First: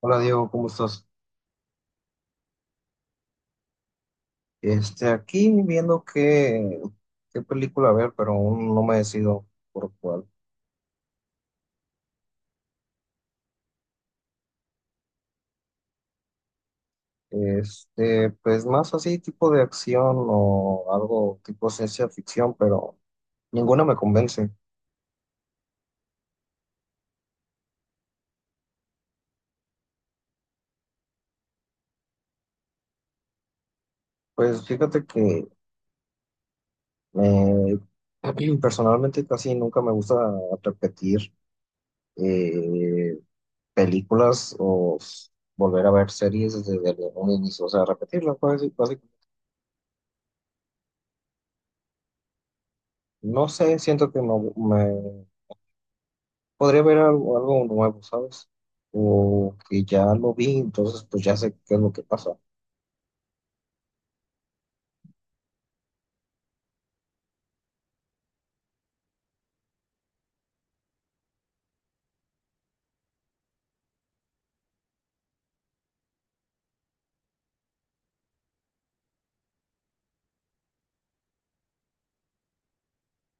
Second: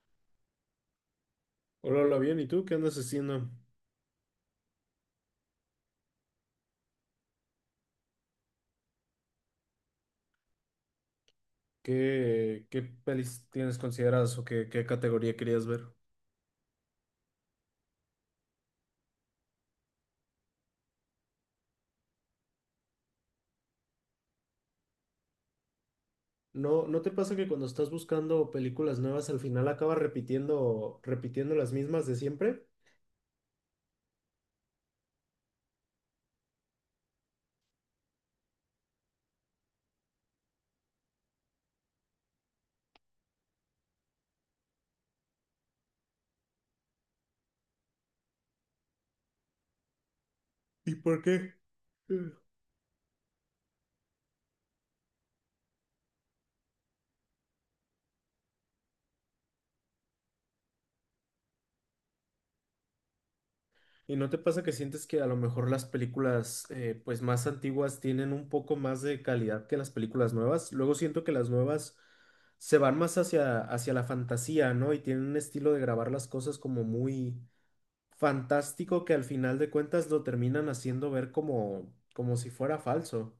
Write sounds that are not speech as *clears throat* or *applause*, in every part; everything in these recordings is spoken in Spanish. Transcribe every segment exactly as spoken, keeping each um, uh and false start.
Hola Diego, ¿cómo estás? Hola, hola, bien. ¿Y tú qué andas haciendo? Este, aquí viendo qué, qué película ver, pero aún no me decido por cuál. ¿Qué, qué pelis tienes consideradas o qué, qué categoría querías ver? Este, pues más así tipo de acción o algo tipo ciencia ficción, pero ninguna me convence. ¿No, no te pasa que cuando estás buscando películas nuevas al final acabas repitiendo, repitiendo las mismas de siempre? Pues fíjate que eh, *clears throat* personalmente casi nunca me gusta repetir eh, películas o s- volver a ver series desde el- un inicio, o sea, repetirlas, pues, básicamente. ¿Y por qué? Eh. No sé, siento que no me podría haber algo, algo nuevo, ¿sabes? O que ya lo vi, entonces pues ya sé qué es lo que pasa. ¿Y no te pasa que sientes que a lo mejor las películas eh, pues más antiguas tienen un poco más de calidad que las películas nuevas? Luego siento que las nuevas se van más hacia, hacia la fantasía, ¿no? Y tienen un estilo de grabar las cosas como muy fantástico que al final de cuentas lo terminan haciendo ver como, como si fuera falso.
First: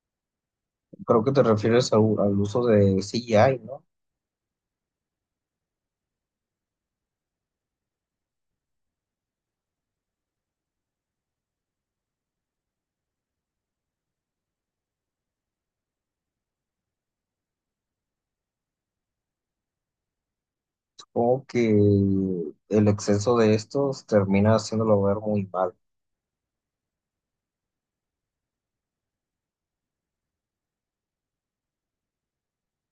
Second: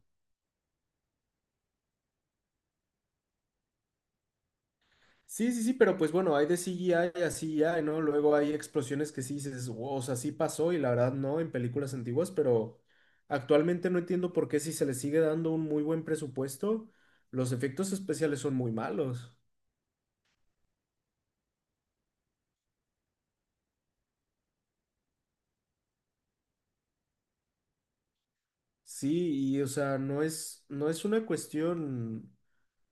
Creo que te refieres al, al uso de C G I, ¿no? Sí, sí, sí, pero pues bueno, hay de C G I a C G I, ¿no? Luego hay explosiones que sí dices, "Wow, o sea, sí pasó y la verdad no en películas antiguas, pero actualmente no entiendo por qué si se le sigue dando un muy buen presupuesto, los efectos especiales son muy malos. Supongo que el exceso de estos termina haciéndolo ver muy mal. Sí, y o sea, no es, no es una cuestión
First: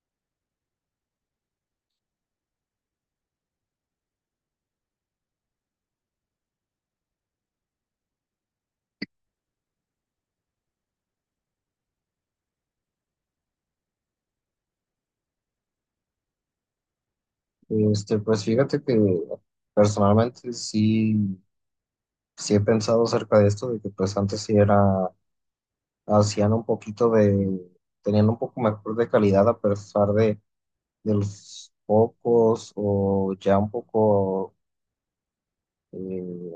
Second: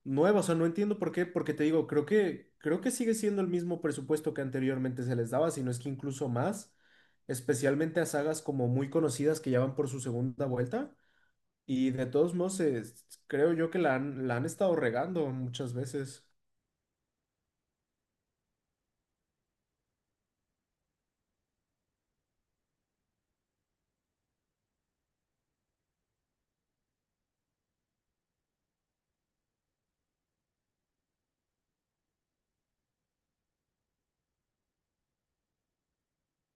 nueva, o sea, no entiendo por qué, porque te digo, creo que, creo que sigue siendo el mismo presupuesto que anteriormente se les daba, si no es que incluso más, especialmente a sagas como muy conocidas que ya van por su segunda vuelta, y de todos modos, es- creo yo que la han, la han estado regando muchas veces. Este, pues fíjate que personalmente sí, sí he pensado acerca de esto, de que pues antes sí era, hacían un poquito de, tenían un poco mejor de calidad a pesar de, de los pocos o ya un poco eh,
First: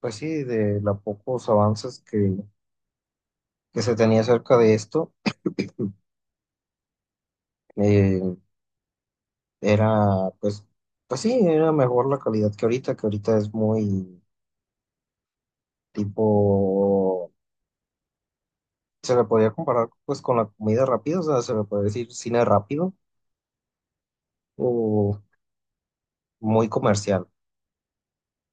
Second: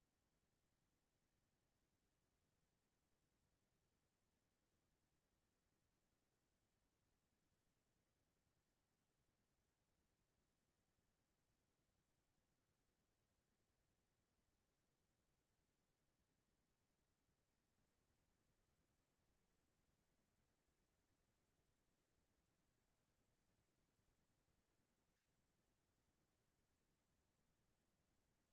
pues sí, de los pocos avances que, que se tenía acerca de esto, eh, era, pues, pues sí, era mejor la calidad que ahorita, que ahorita es muy tipo, se le podía comparar pues con la comida rápida, o sea, se le puede decir cine rápido o muy comercial.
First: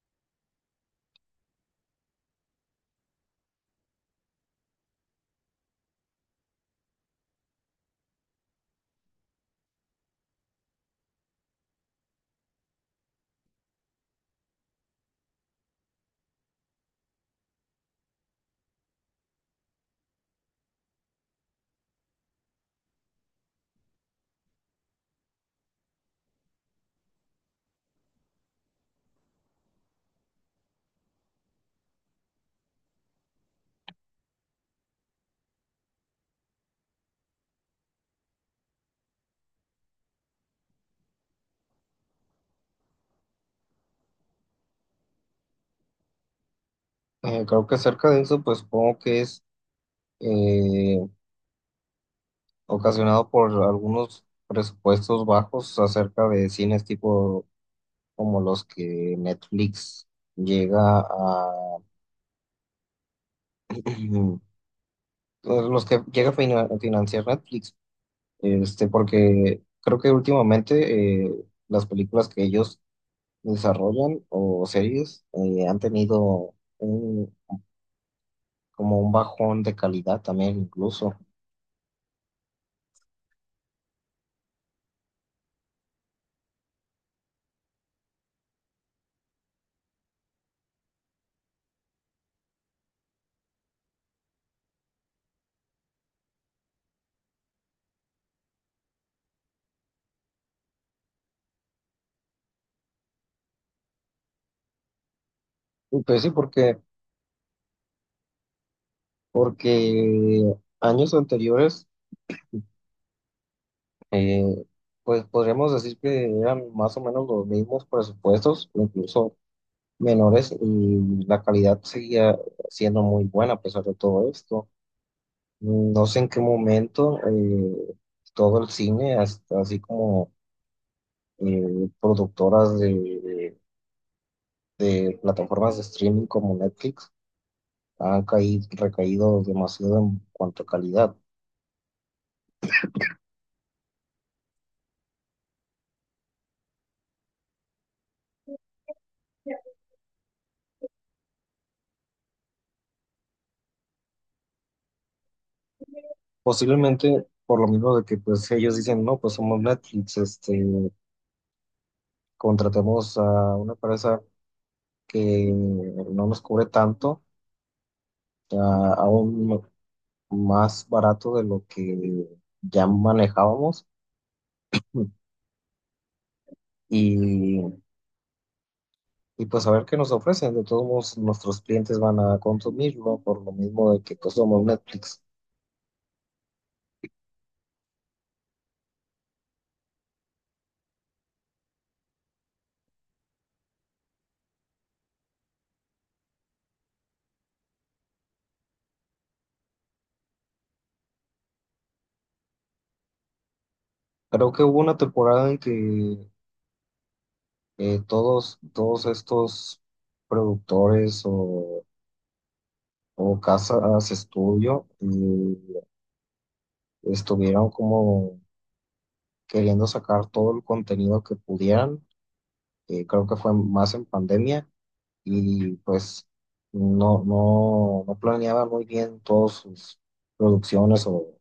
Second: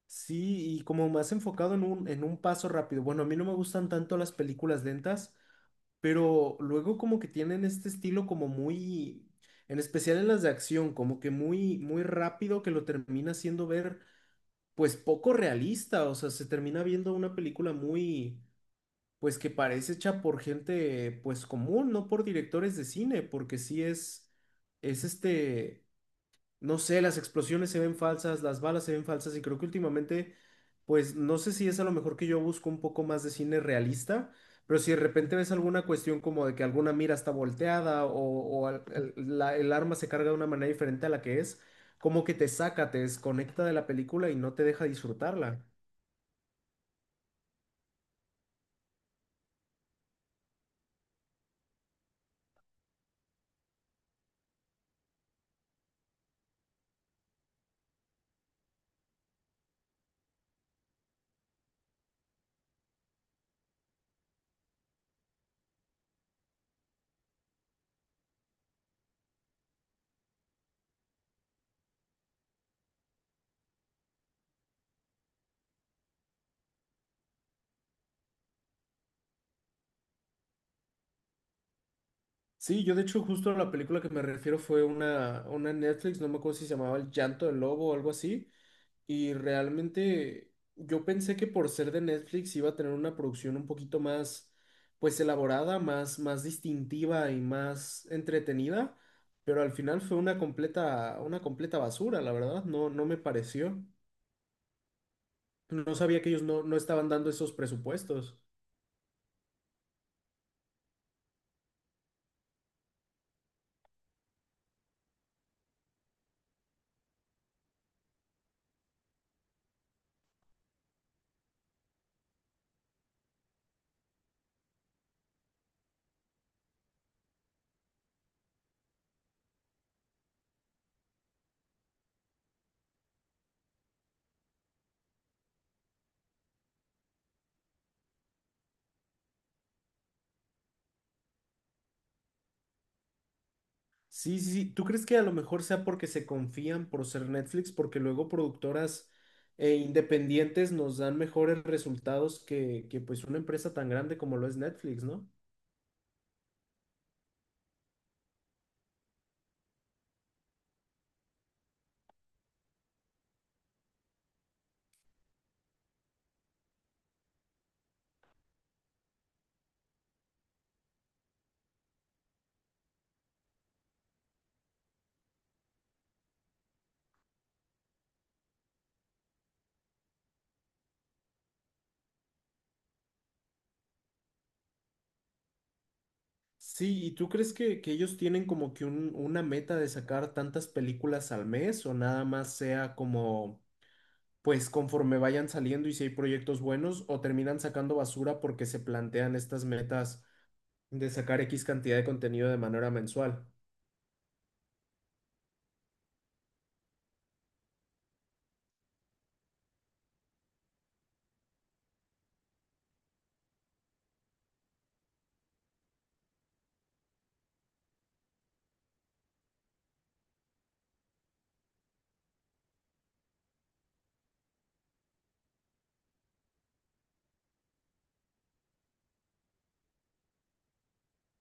Sí, y como más enfocado en un, en un paso rápido. Bueno, a mí no me gustan tanto las películas lentas, pero luego como que tienen este estilo como muy, en especial en las de acción, como que muy, muy rápido que lo termina haciendo ver pues poco realista, o sea, se termina viendo una película muy, pues que parece hecha por gente, pues común, no por directores de cine, porque sí es, es este, no sé, las explosiones se ven falsas, las balas se ven falsas y creo que últimamente, pues no sé si es a lo mejor que yo busco un poco más de cine realista, pero si de repente ves alguna cuestión como de que alguna mira está volteada o, o al- el, la- el arma se carga de una manera diferente a la que es, como que te saca, te desconecta de la película y no te deja disfrutarla. Eh, creo que acerca de eso, pues supongo que es eh, ocasionado por algunos presupuestos bajos acerca de cines tipo como los que Netflix llega a, *clears throat* los que llega a fina- a financiar Netflix, este, porque creo que últimamente eh, las películas que ellos desarrollan o series eh, han tenido un, como un bajón de calidad también incluso. Sí, yo de hecho justo a la película que me refiero fue una, una Netflix, no me acuerdo si se llamaba El Llanto del Lobo o algo así. Y realmente yo pensé que por ser de Netflix iba a tener una producción un poquito más, pues elaborada, más, más distintiva y más entretenida, pero al final fue una completa, una completa basura, la verdad, no, no me pareció. No Y sabía Pues que sí, ellos no, no porque, estaban dando esos presupuestos. porque años anteriores, eh, pues podríamos decir que eran más o menos los mismos presupuestos, incluso menores y la calidad seguía siendo muy buena a pesar de todo esto. No sé en qué momento eh, todo el cine, hasta así como eh, productoras de, de plataformas de streaming como Netflix, han caído, recaído demasiado en cuanto a calidad. Sí, sí, sí. ¿Tú crees que a lo mejor sea porque se confían por ser Netflix? Porque luego productoras e independientes nos dan mejores resultados que, que pues una empresa tan grande como lo es Netflix, ¿no? Posiblemente por lo mismo de que pues ellos dicen, no, pues somos Netflix, este, contratemos a una empresa que no nos cubre tanto a, a un más barato de lo que ya manejábamos y, y pues a ver qué nos ofrecen. De todos modos, nuestros clientes van a consumirlo por lo mismo de que pues somos Netflix. Sí, ¿y tú crees que, que ellos tienen como que un- una meta de sacar tantas películas al mes o nada más sea como, pues conforme vayan saliendo y si hay proyectos buenos o terminan sacando basura porque se plantean estas metas de sacar X cantidad de contenido de manera mensual? Creo que hubo una temporada en que eh, todos, todos estos productores o, o casas estudio eh, estuvieron como queriendo sacar todo el contenido que pudieran. Eh, creo que fue más en pandemia y pues no, no, no planeaba muy bien todas sus producciones o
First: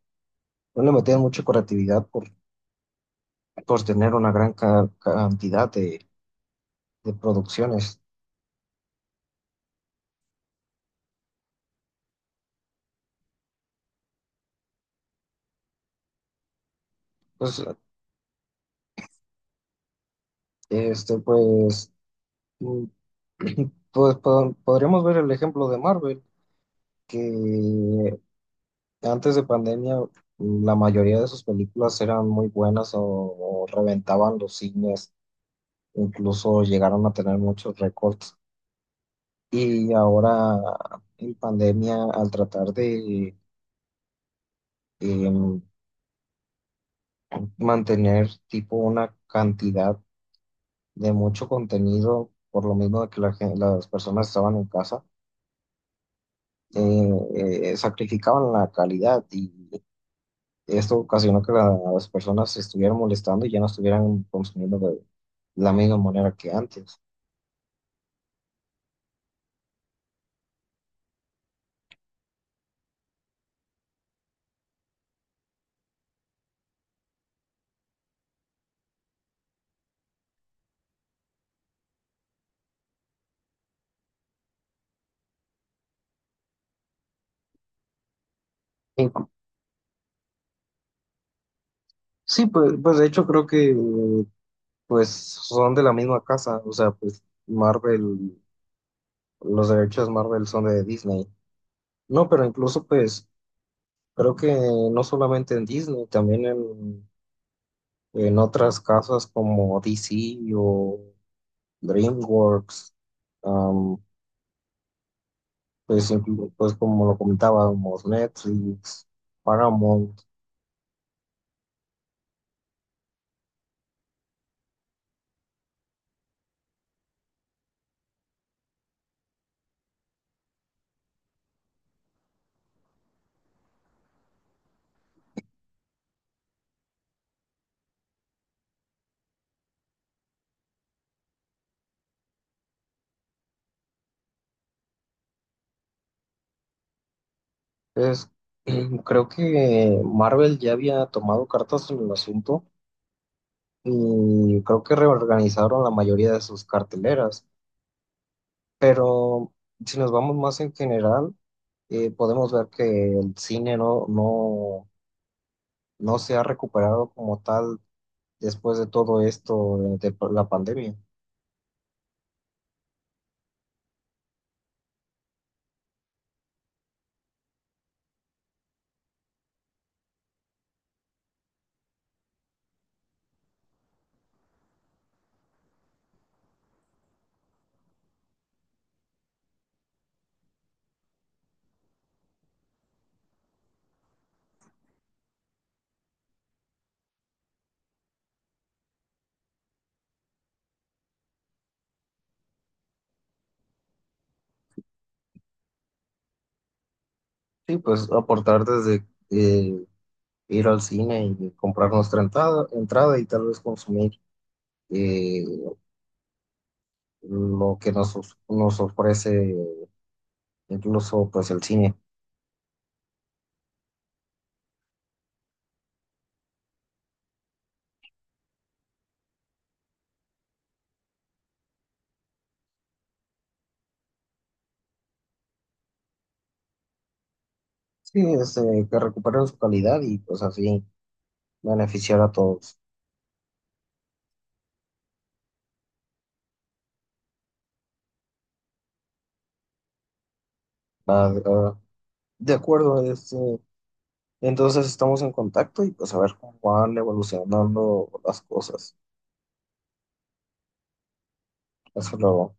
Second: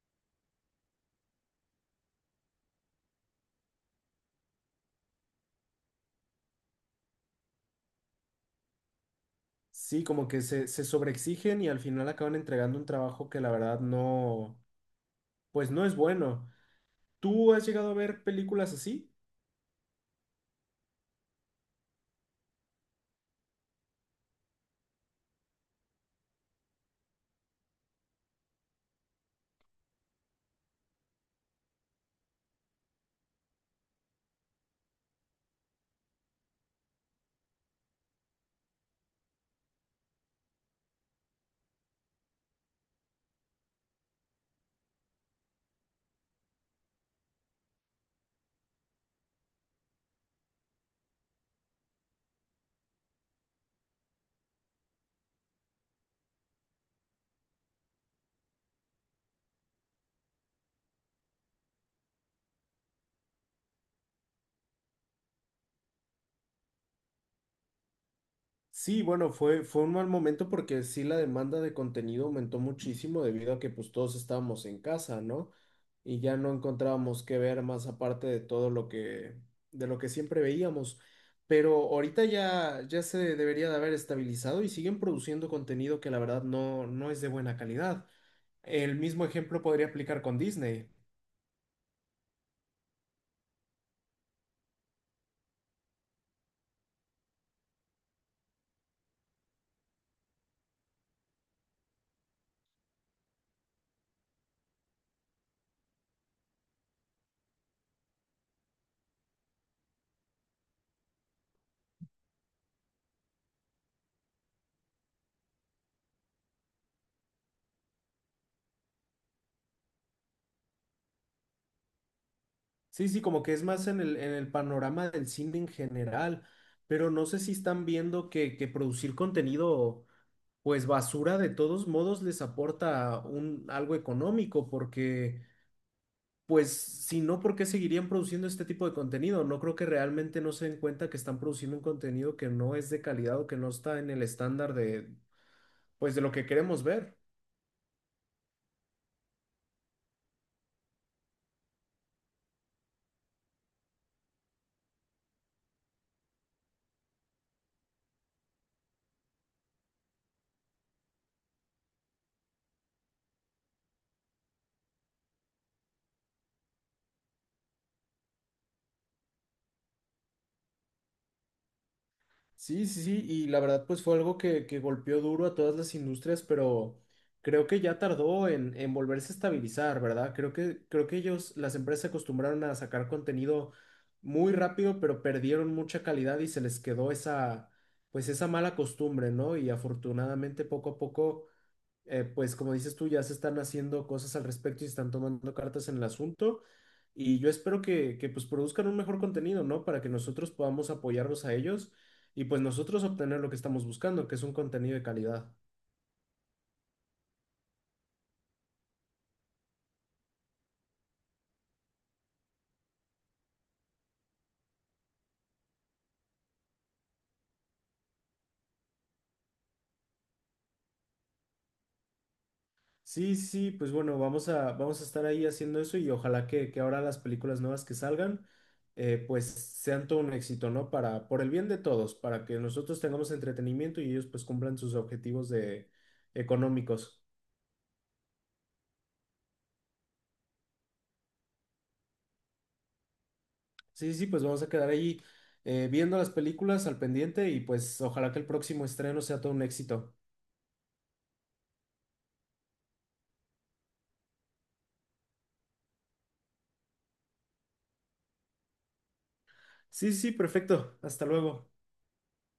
no le metían mucha creatividad por, por tener una gran ca- cantidad de, de producciones. Sí, como que se, se sobreexigen y al final acaban entregando un trabajo que la verdad no, pues no es bueno. ¿Tú Pues, has llegado a ver películas así? este, pues, mm, *clears throat* pues po- podríamos ver el ejemplo de Marvel, que antes de pandemia mm, la mayoría de sus películas eran muy buenas o o reventaban los cines, incluso llegaron a tener muchos récords. Y ahora en pandemia, al tratar de em, mantener tipo una cantidad de mucho contenido, por lo mismo de que la gen- las personas estaban en casa, eh, eh, sacrificaban la calidad y esto ocasionó que la- las personas se estuvieran molestando y ya no estuvieran consumiendo de la misma manera que antes. Sí, bueno, fue, fue un mal momento porque sí la demanda de contenido aumentó muchísimo debido a que pues todos estábamos en casa, ¿no? Y ya no encontrábamos qué ver más aparte de todo lo que, de lo que siempre veíamos. Pero ahorita ya, ya se debería de haber estabilizado y siguen produciendo contenido que la verdad no, no es de buena calidad. El mismo Inclu- ejemplo podría aplicar con Disney. Sí, pues, pues de hecho creo que eh, pues son de la misma casa, o sea, pues Marvel. Los derechos Marvel son de Disney. No, pero incluso pues creo que no solamente en Disney, también en, en otras casas como D C o DreamWorks, am, pues, inclu- pues como lo comentábamos, Netflix, Paramount. Sí, sí, como que es más en el, en el panorama del cine en general, pero no sé si están viendo que, que producir contenido pues basura de todos modos les aporta un algo económico porque pues si no, ¿por qué seguirían produciendo este tipo de contenido? No creo que realmente no se den cuenta que están produciendo un contenido que no es de calidad o que no está en el estándar de pues de lo que queremos ver. Es, *clears throat* creo que Marvel ya había tomado cartas en el asunto y creo que reorganizaron la mayoría de sus carteleras. Pero si nos vamos más en general, eh, podemos ver que el cine no, no, no se ha recuperado como tal después de todo esto de, de la pandemia. Sí, sí, sí, y la verdad pues fue algo que, que golpeó duro a todas las industrias, pero creo que ya tardó en, en volverse a estabilizar, ¿verdad? Creo que, creo que ellos, las empresas se acostumbraron a sacar contenido muy rápido, pero perdieron mucha calidad y se les quedó esa, pues esa mala costumbre, ¿no? Y afortunadamente poco a poco eh, pues como dices tú, ya se están haciendo cosas al respecto y se están tomando cartas en el asunto. Y yo espero que, que pues produzcan un mejor contenido, ¿no? Para que nosotros podamos apoyarlos a ellos y pues nosotros obtener lo que estamos buscando, que es un contenido de calidad. Sí, pues aportar desde eh, ir al cine y comprar nuestra entrada, entrada y tal vez consumir eh, lo que nos, os- nos ofrece incluso pues el cine. Sí, sí, pues bueno, vamos a, vamos a estar ahí haciendo eso y ojalá que, que ahora las películas nuevas que salgan, eh, pues sean todo un éxito, ¿no? Para, por el bien de todos, para que nosotros tengamos entretenimiento y ellos pues cumplan sus objetivos de, económicos. Sí, este, que recuperen su calidad y pues así beneficiar a todos. Sí, sí, sí, pues vamos a quedar ahí eh, viendo las películas al pendiente y pues ojalá que el próximo estreno sea todo un éxito. Va- va- de acuerdo, este. Entonces estamos en contacto y pues a ver cómo van evolucionando las cosas. Sí, sí, sí, perfecto. Hasta luego. Hasta luego.